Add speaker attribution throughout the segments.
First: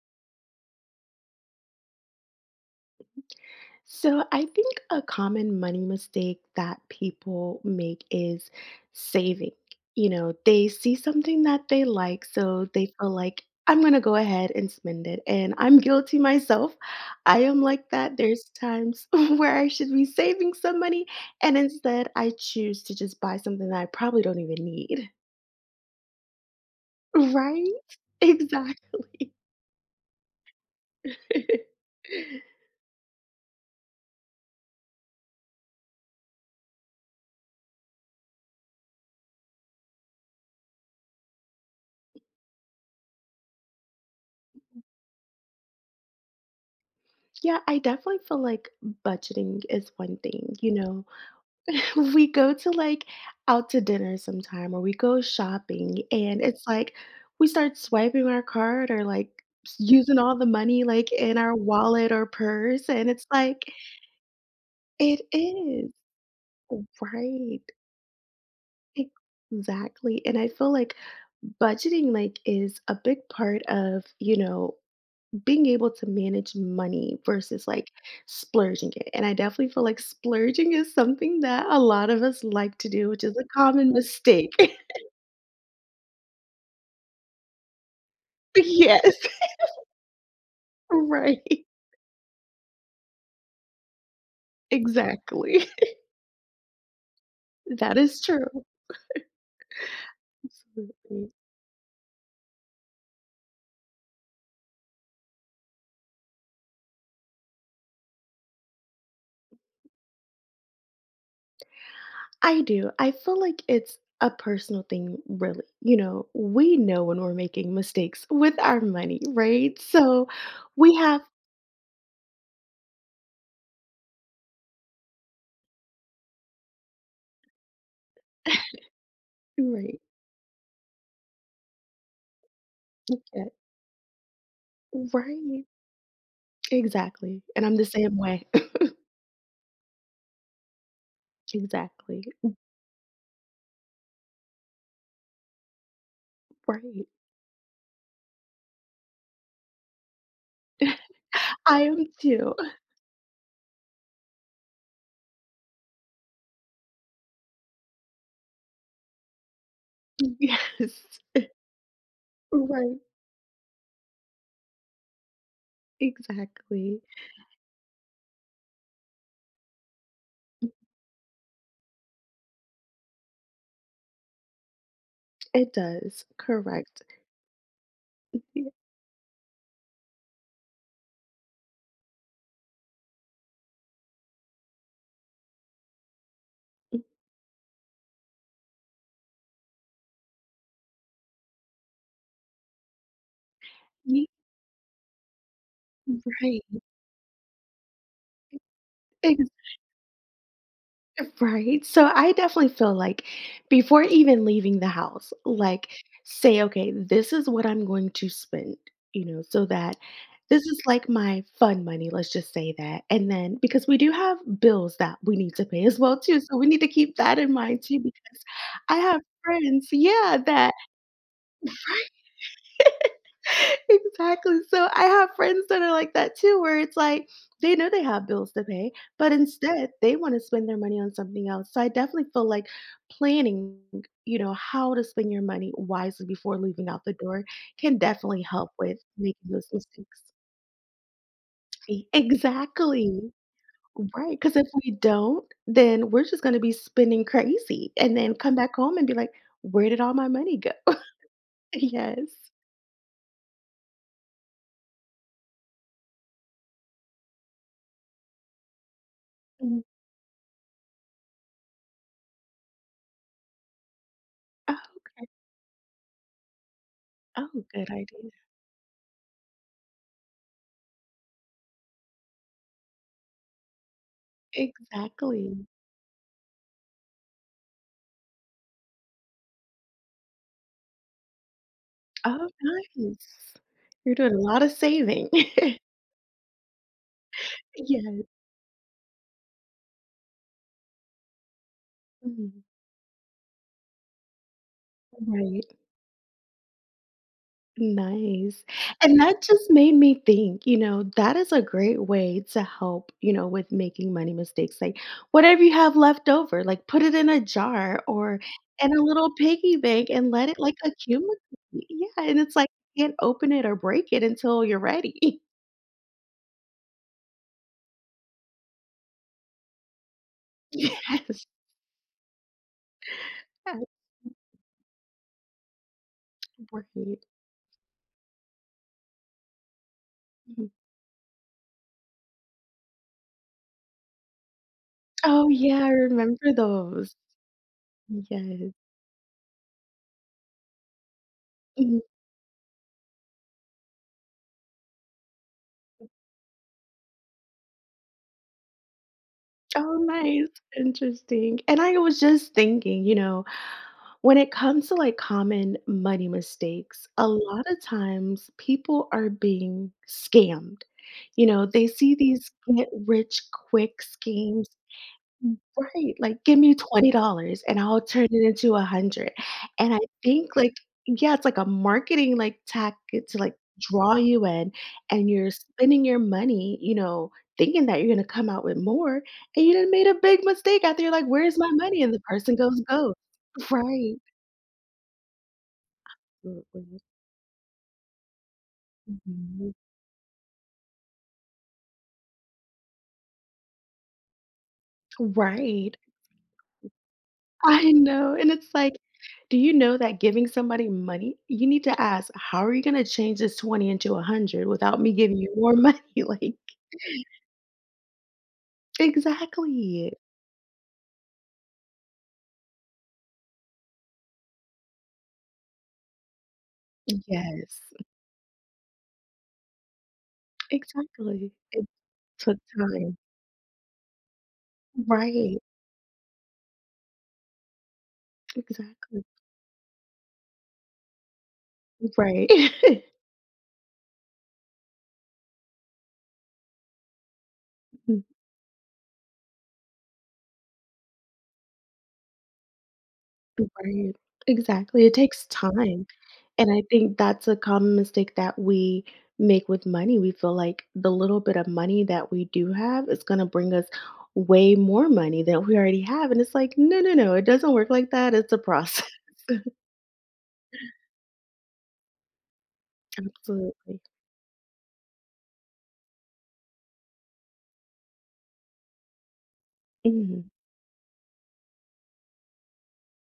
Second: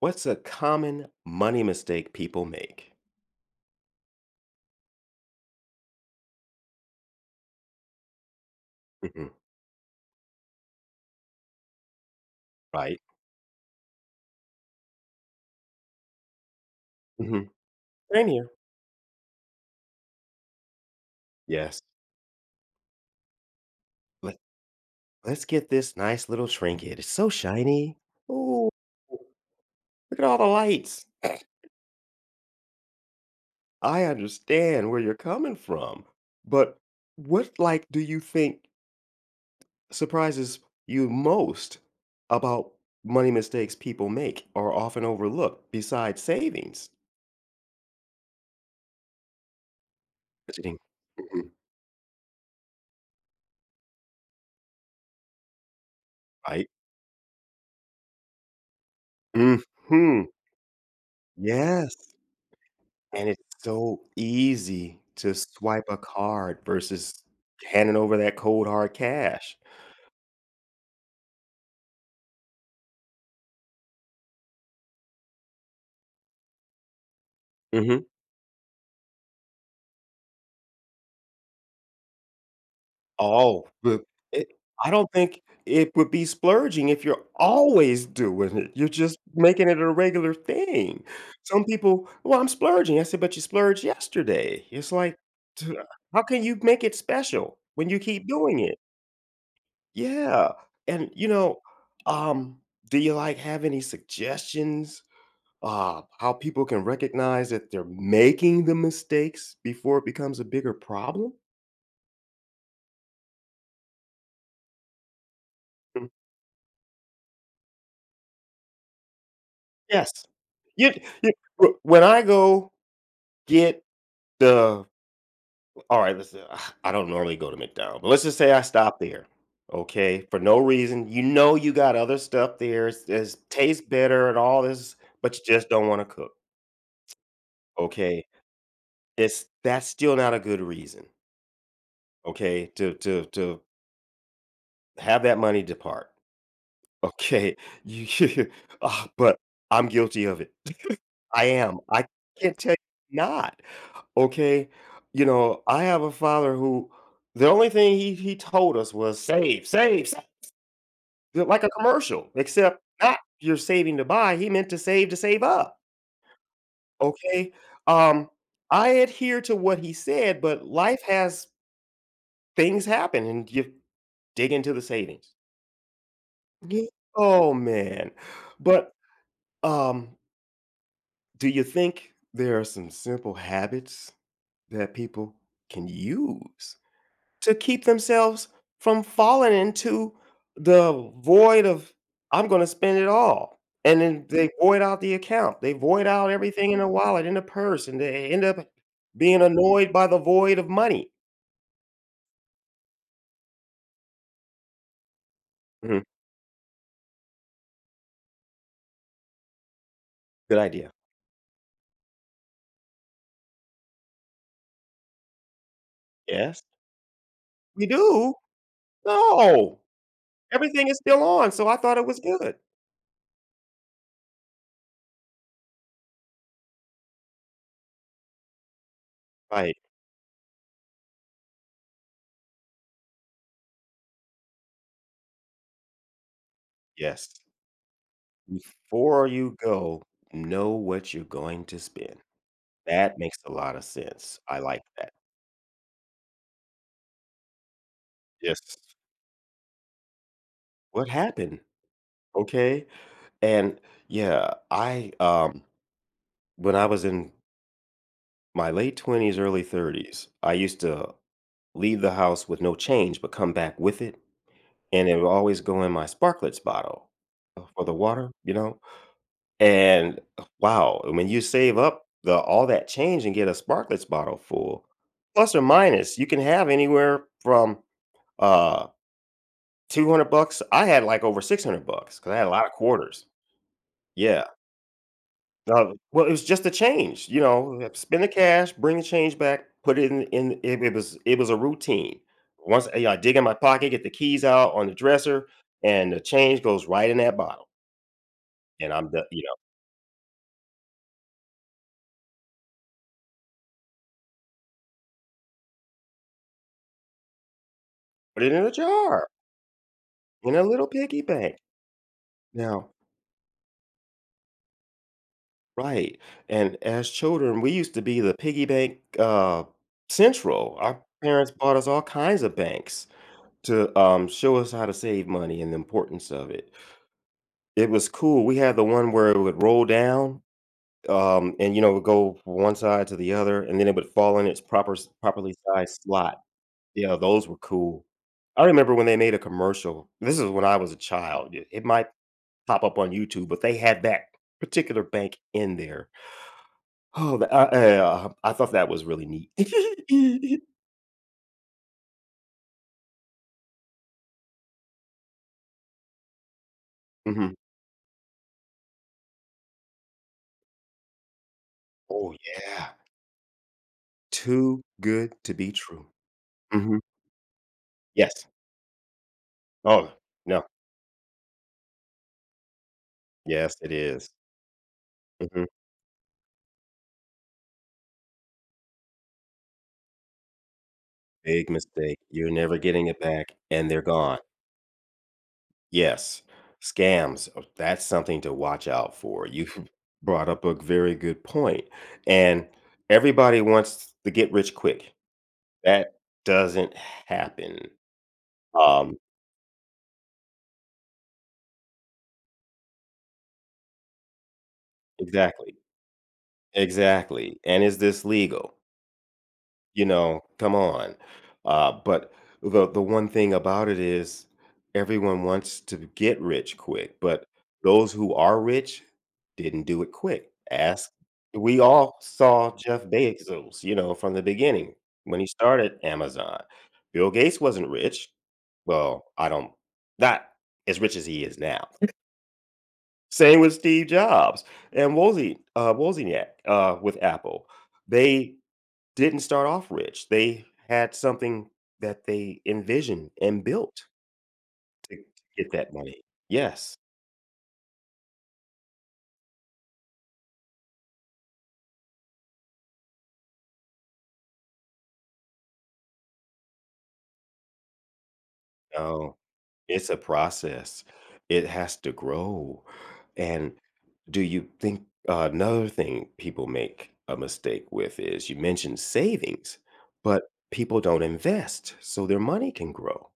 Speaker 1: What's a common money mistake people make?
Speaker 2: So, I think a common money mistake that people make is
Speaker 1: Mhm.
Speaker 2: saving. You know, they see something that they like, so they
Speaker 1: Right.
Speaker 2: feel like, I'm going to go ahead and spend it. And I'm guilty myself. I
Speaker 1: Mhm.
Speaker 2: am like that.
Speaker 1: Same
Speaker 2: There's
Speaker 1: here.
Speaker 2: times where I should be saving some money, and
Speaker 1: Yes.
Speaker 2: instead I choose to just buy something that I probably
Speaker 1: Let,
Speaker 2: don't even need.
Speaker 1: let's get this nice little trinket. It's so
Speaker 2: Right?
Speaker 1: shiny. Ooh,
Speaker 2: Exactly.
Speaker 1: look at all the lights. I understand where you're coming from. But what like do you think surprises you most about money mistakes people make or often overlook besides savings?
Speaker 2: Yeah, I definitely feel like budgeting is one thing, you
Speaker 1: Budgeting.
Speaker 2: know.
Speaker 1: Mhm.
Speaker 2: We go to, like, out to dinner sometime or we go shopping, and it's
Speaker 1: Right?
Speaker 2: like we start swiping our card or, like, s using
Speaker 1: Mhm.
Speaker 2: all the money, like, in our wallet
Speaker 1: Yes.
Speaker 2: or purse, and it's
Speaker 1: And it's
Speaker 2: like
Speaker 1: so easy
Speaker 2: it
Speaker 1: to swipe
Speaker 2: is,
Speaker 1: a card versus
Speaker 2: right.
Speaker 1: handing over that cold hard cash.
Speaker 2: Exactly, and I feel like budgeting, like, is a big part of, you know, being able to manage money versus, like,
Speaker 1: Mhm.
Speaker 2: splurging it, and I definitely feel like splurging is something that a lot of us like to do, which is a
Speaker 1: Oh,
Speaker 2: common
Speaker 1: but it
Speaker 2: mistake.
Speaker 1: I don't think it would be splurging if you're always doing it. You're
Speaker 2: Yes,
Speaker 1: just making it a regular thing. Some
Speaker 2: right,
Speaker 1: people, "Well, I'm splurging." I said, "But you splurged yesterday." It's like,
Speaker 2: exactly.
Speaker 1: t how can you make it special when
Speaker 2: That
Speaker 1: you
Speaker 2: is
Speaker 1: keep doing
Speaker 2: true,
Speaker 1: it? Yeah, and,
Speaker 2: absolutely.
Speaker 1: um, do you, like, have any suggestions how people can recognize that they're making the mistakes before it becomes a bigger problem?
Speaker 2: I do, I feel like it's a personal thing, really, you
Speaker 1: Mm.
Speaker 2: know, we know when we're making mistakes with our money, right?
Speaker 1: Yes.
Speaker 2: So,
Speaker 1: You,
Speaker 2: we have
Speaker 1: you, wh- when I go get the, all right, let's, uh, I don't normally go to McDonald's, but let's just say I stop there,
Speaker 2: right,
Speaker 1: okay, for no reason. You know, you got other stuff there, it's
Speaker 2: yeah,
Speaker 1: tastes better and all this, but you
Speaker 2: right,
Speaker 1: just don't want to cook,
Speaker 2: exactly, and I'm the same
Speaker 1: okay?
Speaker 2: way.
Speaker 1: It's that's still not a good reason,
Speaker 2: Exactly,
Speaker 1: okay, to have that money depart.
Speaker 2: right.
Speaker 1: Okay, you but I'm guilty of it. I am.
Speaker 2: I
Speaker 1: I
Speaker 2: am too.
Speaker 1: can't tell you not, okay? You know, I have a father who the only thing he told us was save, save, save,
Speaker 2: Yes,
Speaker 1: like a commercial, except
Speaker 2: right,
Speaker 1: not you're saving to buy, he meant to save up,
Speaker 2: exactly.
Speaker 1: okay? Um, I adhere to what he said, but life has things happen and you dig into the savings.
Speaker 2: It does,
Speaker 1: Ye
Speaker 2: correct.
Speaker 1: Oh, man.
Speaker 2: Y
Speaker 1: but, um Do you think there are some simple habits that people can use to keep themselves from falling into the void of I'm going to spend it all? And then
Speaker 2: ye
Speaker 1: they void out the account. They void out everything in
Speaker 2: right,
Speaker 1: the wallet, in the purse, and they end up being
Speaker 2: ex
Speaker 1: annoyed by the void of money.
Speaker 2: Right? So I definitely feel like before even leaving the house, like
Speaker 1: Mhm.
Speaker 2: say, okay, this is what I'm going to spend, you know, so that
Speaker 1: Good
Speaker 2: this is
Speaker 1: idea.
Speaker 2: like my fun money, let's just say that. And then because we do have bills that we need to pay as well too, so
Speaker 1: Yes.
Speaker 2: we need to keep that in mind
Speaker 1: We
Speaker 2: too.
Speaker 1: do?
Speaker 2: Because I have
Speaker 1: No.
Speaker 2: friends, yeah, that
Speaker 1: Everything is still on. So I thought it was good.
Speaker 2: exactly, so I have friends that are like that too, where it's like, they know they have bills to pay, but
Speaker 1: Right.
Speaker 2: instead, they wanna spend their money on something else, so I definitely feel like planning, you know, how to spend your money wisely before leaving out the
Speaker 1: Yes.
Speaker 2: door can definitely help with
Speaker 1: Before
Speaker 2: making
Speaker 1: you
Speaker 2: those
Speaker 1: go,
Speaker 2: mistakes.
Speaker 1: know what you're going to
Speaker 2: E
Speaker 1: spend. That
Speaker 2: Exactly.
Speaker 1: makes a lot of
Speaker 2: Right.
Speaker 1: sense.
Speaker 2: Because
Speaker 1: I
Speaker 2: if
Speaker 1: like
Speaker 2: we
Speaker 1: that.
Speaker 2: don't, then we're just gonna be spending crazy and then come
Speaker 1: Yes.
Speaker 2: back home and be like, "Where did all my money go?"
Speaker 1: What happened?
Speaker 2: Yes.
Speaker 1: Okay. And yeah, I when I was in my late 20s, early
Speaker 2: Mm.
Speaker 1: 30s, I used to leave the house with no change but come back with it.
Speaker 2: Oh,
Speaker 1: And it would always go in my sparklets bottle
Speaker 2: oh,
Speaker 1: for
Speaker 2: good
Speaker 1: the water,
Speaker 2: idea.
Speaker 1: you know? And wow, when you save up the all that change and get a sparklets bottle full, plus or
Speaker 2: Exactly.
Speaker 1: minus, you can have anywhere from uh 200 bucks. I had like over 600 bucks because I had
Speaker 2: Oh,
Speaker 1: a lot of quarters.
Speaker 2: nice. You're doing a
Speaker 1: Yeah.
Speaker 2: lot of saving.
Speaker 1: Well, it was just a change, spend
Speaker 2: Yeah.
Speaker 1: the cash, bring the change back, put it in it, it was a routine.
Speaker 2: Mhm.
Speaker 1: Once I dig in my pocket, get the keys out on the dresser,
Speaker 2: Right.
Speaker 1: and the change goes right in that bottle.
Speaker 2: Nice.
Speaker 1: And I'm
Speaker 2: And
Speaker 1: done,
Speaker 2: that just made me think, you know, that is a great way to help, you know, with making money mistakes. Like, whatever you have left over, like, put it in a jar or
Speaker 1: put it in a
Speaker 2: in a
Speaker 1: jar
Speaker 2: little piggy bank and let
Speaker 1: in
Speaker 2: it,
Speaker 1: a
Speaker 2: like,
Speaker 1: little piggy
Speaker 2: accumulate.
Speaker 1: bank.
Speaker 2: Yeah, and it's like,
Speaker 1: Now,
Speaker 2: you can't open it or break it until you're ready.
Speaker 1: right, and as children, we used to be the piggy bank, central. Our
Speaker 2: Yes.
Speaker 1: parents bought us all kinds of banks
Speaker 2: That's
Speaker 1: to show us how to save money and the importance of it.
Speaker 2: right.
Speaker 1: It was cool. We had the one where it would roll down,
Speaker 2: Mhm.
Speaker 1: and, it would go from one side to the other, and then it would fall in its
Speaker 2: Oh,
Speaker 1: properly
Speaker 2: yeah, I
Speaker 1: sized slot.
Speaker 2: remember
Speaker 1: Yeah,
Speaker 2: those.
Speaker 1: those were cool. I
Speaker 2: Yes.
Speaker 1: remember when they made a commercial. This is when I was a child. It
Speaker 2: Mhm.
Speaker 1: might pop up on YouTube, but they had that particular bank in there. Oh, the yeah, I thought that was really neat.
Speaker 2: Oh, nice. Interesting. And I was just thinking, you know, when it comes to like common money mistakes, a
Speaker 1: Mhm.
Speaker 2: lot of times people are being scammed. You know, they see
Speaker 1: Oh,
Speaker 2: these get
Speaker 1: yeah.
Speaker 2: rich quick schemes
Speaker 1: Too good to be true.
Speaker 2: right, like, "Give me
Speaker 1: Mhm.
Speaker 2: $20 and I'll turn it
Speaker 1: Yes.
Speaker 2: into 100." And I
Speaker 1: Oh,
Speaker 2: think,
Speaker 1: no.
Speaker 2: like yeah, it's like a marketing, like, tactic to, like,
Speaker 1: Yes, it
Speaker 2: draw
Speaker 1: is.
Speaker 2: you in, and you're
Speaker 1: Mhm.
Speaker 2: spending your money, you know, thinking that you're gonna come out with more, and you done made a big mistake after you're like, "Where's
Speaker 1: Big
Speaker 2: my money?" And
Speaker 1: mistake.
Speaker 2: the
Speaker 1: You're
Speaker 2: person
Speaker 1: never
Speaker 2: goes
Speaker 1: getting
Speaker 2: ghost.
Speaker 1: it back, and they're
Speaker 2: Right.
Speaker 1: gone. Yes.
Speaker 2: Absolutely.
Speaker 1: Scams, oh, that's something to watch out for. You
Speaker 2: Mhm.
Speaker 1: brought up a very good point, and everybody wants to get rich quick.
Speaker 2: Right.
Speaker 1: That doesn't happen.
Speaker 2: I know, and it's like,
Speaker 1: Um,
Speaker 2: do you know that giving somebody money you need to ask, "How are you gonna change this 20 into 100 without me giving you more
Speaker 1: exactly.
Speaker 2: money?" Like
Speaker 1: Exactly, and is this legal? You
Speaker 2: exactly.
Speaker 1: know, come on. But the one thing about it is everyone wants to get rich quick, but
Speaker 2: Yes,
Speaker 1: those who are rich didn't do it quick. Ask
Speaker 2: exactly.
Speaker 1: we
Speaker 2: It
Speaker 1: all
Speaker 2: took
Speaker 1: saw Jeff
Speaker 2: time.
Speaker 1: Bezos, from the beginning when he
Speaker 2: Right,
Speaker 1: started Amazon. Bill Gates wasn't rich. Well,
Speaker 2: exactly.
Speaker 1: I don't not as rich as he is now.
Speaker 2: Right.
Speaker 1: Same with Steve Jobs and Wozniak with Apple. They didn't start off rich. They had something that they envisioned and built
Speaker 2: Right. Exactly, it
Speaker 1: to
Speaker 2: takes
Speaker 1: get that
Speaker 2: time.
Speaker 1: money.
Speaker 2: And I
Speaker 1: Yes.
Speaker 2: think that's a common mistake that we make with money. We feel like the little bit of money that we do have is going to bring us way more money than we already have. And it's like, no, no, no, it doesn't work like that. It's a process.
Speaker 1: No, it's a process. It has to grow. And
Speaker 2: Absolutely.
Speaker 1: do you think another thing people make a mistake with is you mentioned savings, but
Speaker 2: Mm-hmm.
Speaker 1: people don't invest so their money can grow.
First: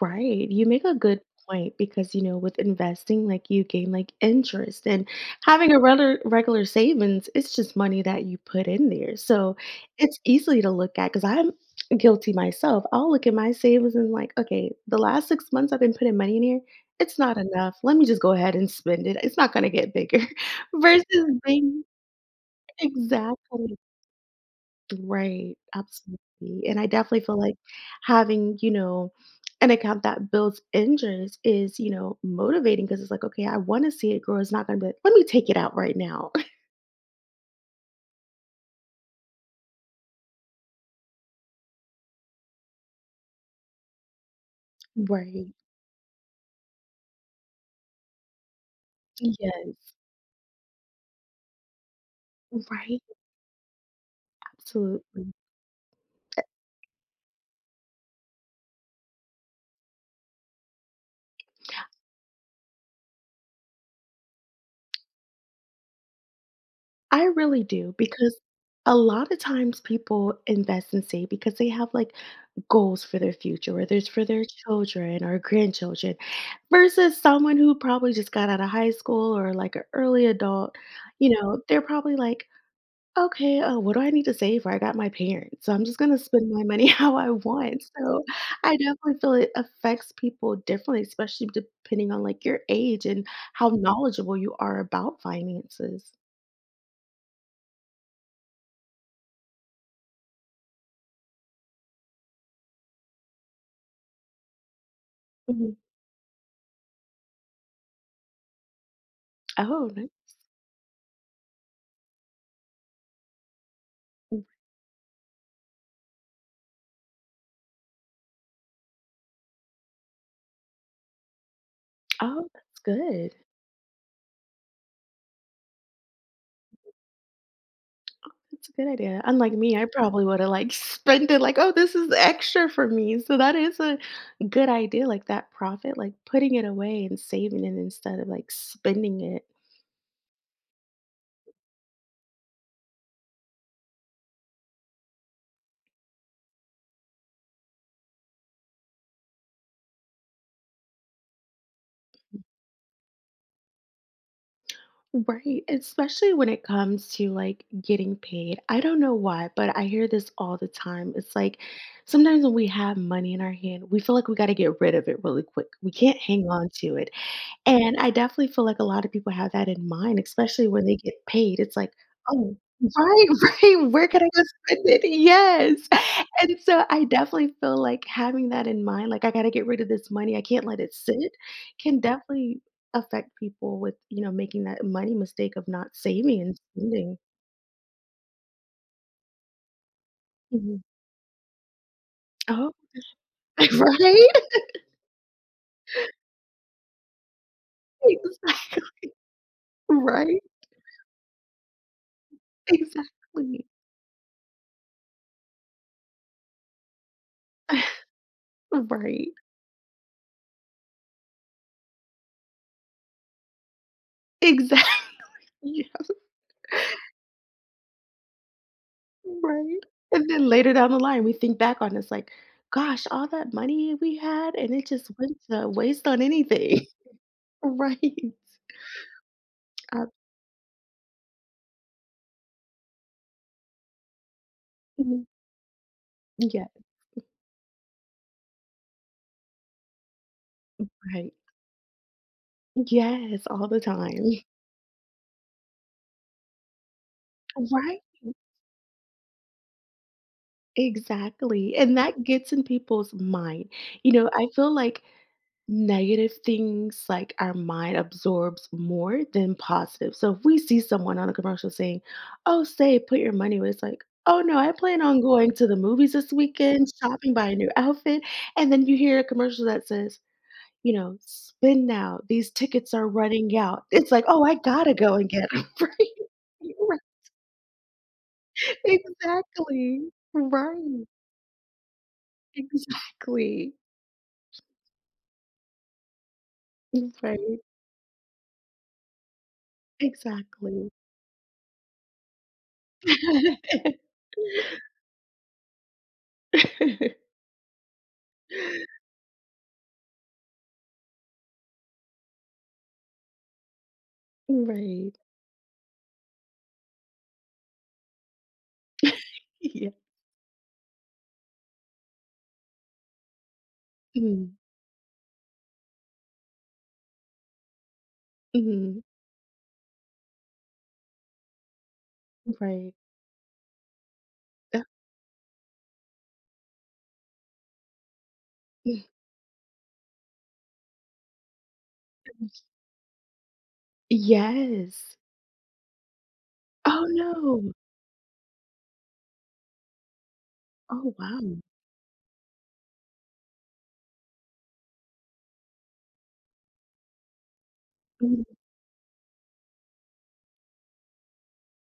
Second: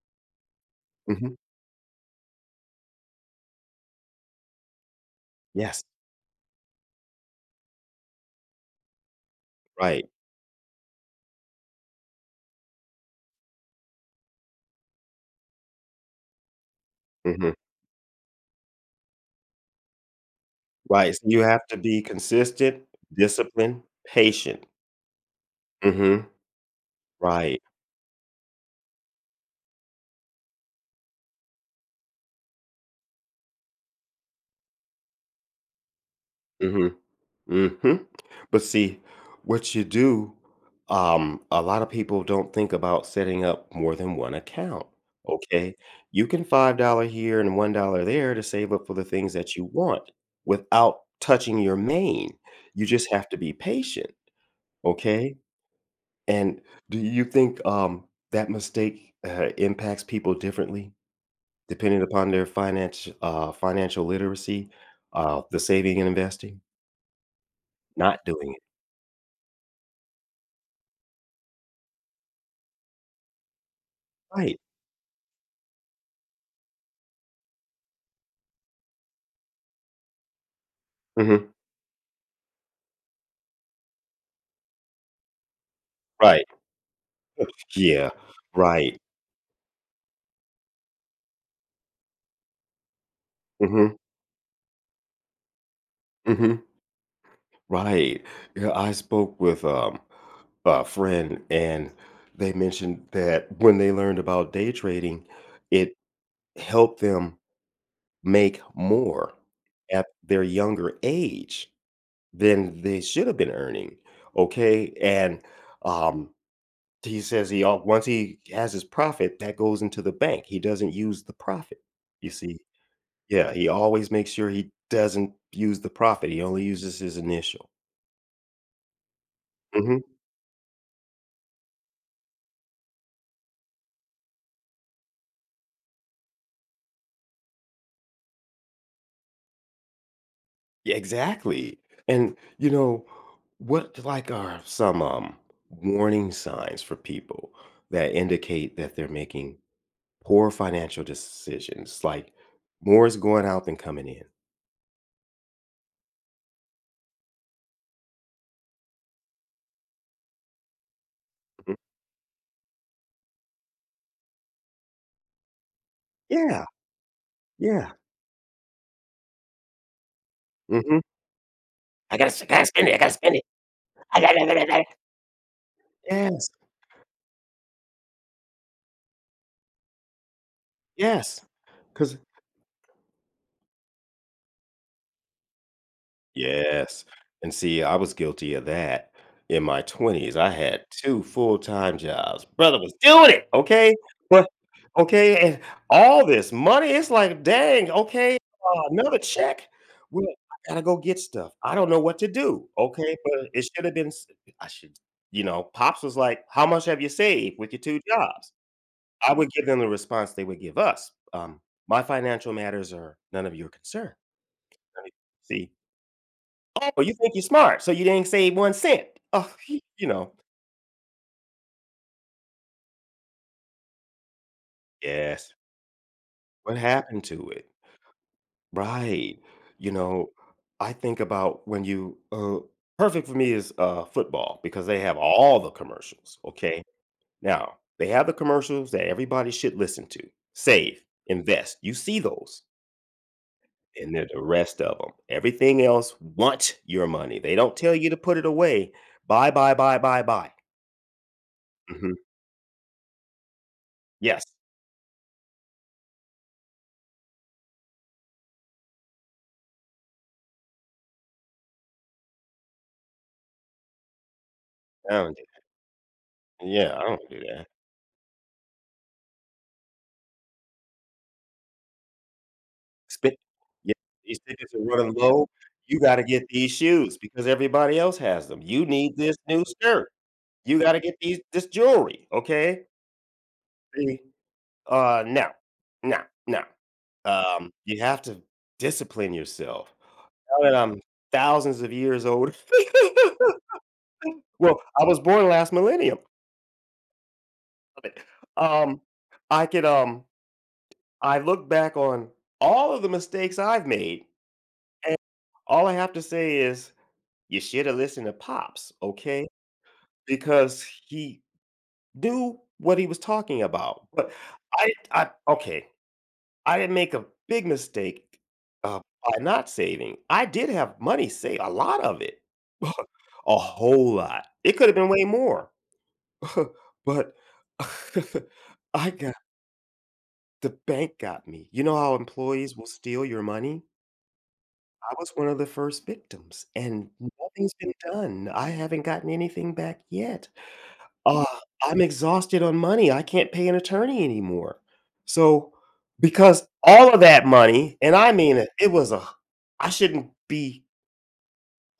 Speaker 2: Right. You make a good
Speaker 1: Mhm.
Speaker 2: point because, you know, with investing, like you gain like interest and having a
Speaker 1: Yes.
Speaker 2: regular savings, it's just money that you put in there. So
Speaker 1: Right.
Speaker 2: it's easy to look at because I'm guilty myself. I'll look at my savings and like, okay, the last 6 months I've been putting money in here, it's not
Speaker 1: Mhm.
Speaker 2: enough. Let me just go ahead and spend it. It's not gonna get bigger. Versus
Speaker 1: Right. So you have to
Speaker 2: being
Speaker 1: be consistent,
Speaker 2: exactly
Speaker 1: disciplined, patient.
Speaker 2: right,
Speaker 1: Mhm.
Speaker 2: absolutely, and I definitely feel like
Speaker 1: Right.
Speaker 2: having, you know, an account that builds interest is, you know, motivating because it's like, "Okay, I wanna see it grow." It's not gonna be like, "Let me take it out right now."
Speaker 1: Mhm. Mhm. But see, what you do, a lot of people don't think about setting up more than one account,
Speaker 2: Right.
Speaker 1: okay? You can $5 here and $1 there to save up for the things that you
Speaker 2: Yes.
Speaker 1: want without touching your main. You
Speaker 2: Right,
Speaker 1: just have to be patient,
Speaker 2: absolutely.
Speaker 1: okay? And do you think that mistake impacts people differently depending upon their financial literacy, the saving and investing?
Speaker 2: I really do
Speaker 1: Not
Speaker 2: because
Speaker 1: doing it
Speaker 2: a lot of times people invest and save because they have like goals for their future, whether it's for their
Speaker 1: right.
Speaker 2: children or grandchildren, versus someone who probably just got out of high school or like an early adult. You
Speaker 1: Mhm.
Speaker 2: know, they're probably like, okay, what do I need to save for? I got my parents, so I'm just gonna
Speaker 1: Right.
Speaker 2: spend my money how I want.
Speaker 1: Yeah.
Speaker 2: So I
Speaker 1: Right.
Speaker 2: definitely feel it affects people differently, especially depending on like your age and how
Speaker 1: Mhm.
Speaker 2: knowledgeable you are about finances.
Speaker 1: Mhm. Right. Yeah, I spoke with a friend, and they mentioned that when they learned about day trading,
Speaker 2: Mhm.
Speaker 1: it helped them make more
Speaker 2: Oh,
Speaker 1: at
Speaker 2: nice.
Speaker 1: their younger age than they should have been earning,
Speaker 2: Mm.
Speaker 1: okay? And, um, he says he al once he has his profit, that goes into the bank. He doesn't use the profit, you
Speaker 2: Oh,
Speaker 1: see?
Speaker 2: that's good.
Speaker 1: Yeah, he always makes sure he doesn't use the prophet, he only uses his initial.
Speaker 2: That's a good idea. Unlike me, I
Speaker 1: Mhm.
Speaker 2: probably would've, like, spent it like, "Oh, this is extra for me." So that is a good idea, like, that profit, like, putting it away and saving it instead of, like, spending it.
Speaker 1: Yeah, exactly, and, what, like, are some, warning signs for people that indicate that they're making poor financial decisions, like, more is going out than coming in?
Speaker 2: Right, especially when it comes to, like, getting paid. I don't know why, but I hear this all the time. It's like,
Speaker 1: Mhm.
Speaker 2: sometimes when we have money in our hand, we feel like we gotta get rid of it really quick. We can't hang
Speaker 1: Yeah,
Speaker 2: on to it.
Speaker 1: yeah,
Speaker 2: And I definitely feel like a lot of people have that in mind, especially when they
Speaker 1: mhm.
Speaker 2: get paid. It's like,
Speaker 1: I
Speaker 2: "Oh"
Speaker 1: gotta spend it, I gotta
Speaker 2: right,
Speaker 1: spend it.
Speaker 2: right, "Where
Speaker 1: I
Speaker 2: can I
Speaker 1: gotta"
Speaker 2: go
Speaker 1: I gotta, I gotta,
Speaker 2: spend it?" Yes.
Speaker 1: yes,
Speaker 2: And so I definitely feel like having that in mind, like, "I gotta get rid of this money, I can't let it sit,"
Speaker 1: yes.
Speaker 2: can
Speaker 1: Because.
Speaker 2: definitely affect people with, you know, making that money mistake of not saving and
Speaker 1: Yes,
Speaker 2: spending.
Speaker 1: and see, I was guilty of that in my 20s. I had
Speaker 2: Mhm.
Speaker 1: 2 full-time jobs.
Speaker 2: Oh,
Speaker 1: Brother was doing it, okay?
Speaker 2: right?
Speaker 1: But okay, and all this money, it's like, "Dang, okay,
Speaker 2: Exact
Speaker 1: another check? Well,
Speaker 2: Right,
Speaker 1: I gotta go get stuff. I don't know what to do." Okay, but
Speaker 2: exactly.
Speaker 1: it should have been s I should you know, pops was like, "How much have you saved with your 2 jobs?"
Speaker 2: Right,
Speaker 1: I would give them the response they would give us, "My financial matters are none of your concern."
Speaker 2: exactly.
Speaker 1: See? "Oh, you think you're smart, so you didn't save 1 cent. Oh,
Speaker 2: Right.
Speaker 1: you
Speaker 2: And
Speaker 1: know?"
Speaker 2: then later down the line, we think back on it's like, gosh, all that money we had and it just went
Speaker 1: Yes.
Speaker 2: to waste on
Speaker 1: What
Speaker 2: anything.
Speaker 1: happened to it?
Speaker 2: Right.
Speaker 1: Right. You
Speaker 2: Uh,
Speaker 1: know, I think about when you perfect for me is, football because they have
Speaker 2: mhm.
Speaker 1: all the commercials,
Speaker 2: Yeah,
Speaker 1: okay? Now, they have the commercials that everybody should listen to. Save,
Speaker 2: right.
Speaker 1: invest, you see those,
Speaker 2: Yes, all the
Speaker 1: and then the
Speaker 2: time.
Speaker 1: rest of them. Everything else want your money. They don't tell
Speaker 2: Right.
Speaker 1: you to put it away. Buy, buy, buy, buy, buy.
Speaker 2: Exactly. And
Speaker 1: Mhm.
Speaker 2: that gets in people's mind. You know,
Speaker 1: Yes.
Speaker 2: I feel like negative things like our mind absorbs more than positive. So if we see someone on a commercial saying, "Oh, say put your money where," it's like, "Oh no, I plan
Speaker 1: I
Speaker 2: on
Speaker 1: don't do
Speaker 2: going to the movies this weekend,
Speaker 1: Yeah, I don't
Speaker 2: shopping,
Speaker 1: do
Speaker 2: buy a
Speaker 1: that.
Speaker 2: new outfit," and then you hear a commercial that says, you know, "Spend now, these tickets are
Speaker 1: Spit
Speaker 2: running out."
Speaker 1: Yeah,
Speaker 2: It's like,
Speaker 1: these
Speaker 2: "Oh, I
Speaker 1: tickets are
Speaker 2: gotta
Speaker 1: running
Speaker 2: go and
Speaker 1: low.
Speaker 2: get 'em," right?
Speaker 1: You gotta get these
Speaker 2: Right.
Speaker 1: shoes because everybody else has them. You need this new skirt.
Speaker 2: Exactly.
Speaker 1: You gotta
Speaker 2: Right.
Speaker 1: get these this jewelry, okay?
Speaker 2: Exactly.
Speaker 1: See, no, no, no.
Speaker 2: Right.
Speaker 1: You have to discipline yourself. Now that
Speaker 2: Exactly.
Speaker 1: I'm thousands of years old, well, I was born last millennium. Um, I could, I look back on all of the mistakes I've made, and
Speaker 2: Right.
Speaker 1: all I have to say is you shoulda listened to Pops, okay?
Speaker 2: Yeah.
Speaker 1: Because he knew what he was talking about, but
Speaker 2: Mhm.
Speaker 1: I okay, I didn't make a big mistake,
Speaker 2: Mhm.
Speaker 1: by not saving. I did have money saved, a lot of it,
Speaker 2: Right.
Speaker 1: a whole lot. It
Speaker 2: Uh,
Speaker 1: could've been way more, but
Speaker 2: mm,
Speaker 1: I got the bank got me. You know how employees will steal your money? I
Speaker 2: yes.
Speaker 1: was one of the first victims,
Speaker 2: Oh,
Speaker 1: and
Speaker 2: no.
Speaker 1: nothing's been done. I haven't gotten anything back yet.
Speaker 2: Oh,
Speaker 1: "Uh,
Speaker 2: wow.
Speaker 1: I'm exhausted on money, I can't pay an attorney anymore." So, because all of that money and I
Speaker 2: Mhm.
Speaker 1: mean it, it was a I shouldn't be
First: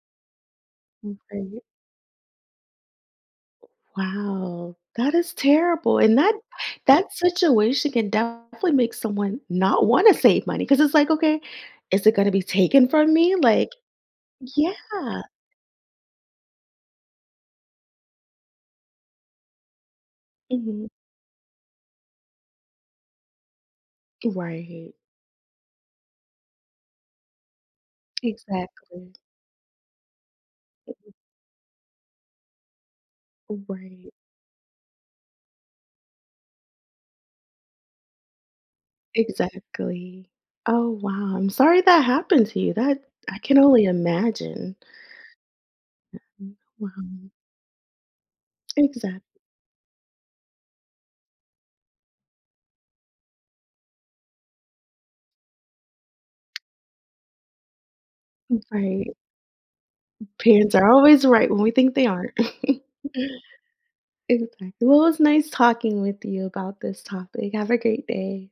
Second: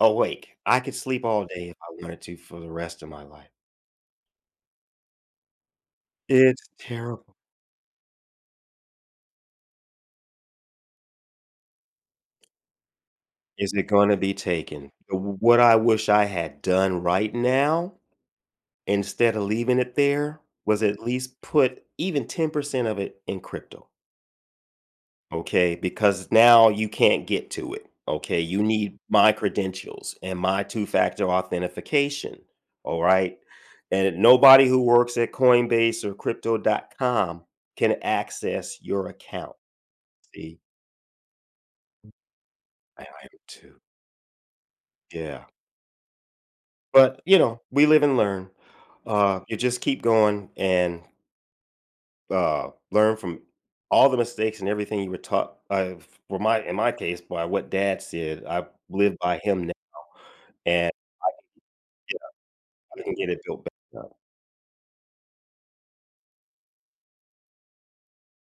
Speaker 1: awake. I could sleep all
Speaker 2: Right.
Speaker 1: day if I wanted to for the rest of my life.
Speaker 2: Wow. That is terrible, and
Speaker 1: It's
Speaker 2: that
Speaker 1: terrible.
Speaker 2: situation can definitely make someone not wanna save money because it's like, "Okay, is it gonna be taken from me?" Like
Speaker 1: Is it gonna be taken?
Speaker 2: yeah.
Speaker 1: What I wish I had done right now, instead of leaving it there, was
Speaker 2: Mhm.
Speaker 1: at least put even 10% of it in crypto.
Speaker 2: Right.
Speaker 1: Okay, because now you can't get to it. Okay, you need
Speaker 2: Exactly.
Speaker 1: my credentials and my two factor authentication. All right.
Speaker 2: Right.
Speaker 1: And nobody who works at Coinbase or crypto.com can access your account.
Speaker 2: Exactly.
Speaker 1: See,
Speaker 2: Oh, wow, I'm sorry that happened to you,
Speaker 1: I,
Speaker 2: that
Speaker 1: I am
Speaker 2: I can
Speaker 1: too.
Speaker 2: only imagine.
Speaker 1: Yeah.
Speaker 2: Mm, wow.
Speaker 1: But, we live and learn. Uh,
Speaker 2: Exactly,
Speaker 1: you just keep going and learn from all the mistakes and everything you were taught. In my case, by what dad said, I live
Speaker 2: right.
Speaker 1: by him now.
Speaker 2: Parents are
Speaker 1: And
Speaker 2: always right when we think they aren't.
Speaker 1: I can get it built back.
Speaker 2: Exactly. Well, it was nice talking with you about this topic. Have a great day.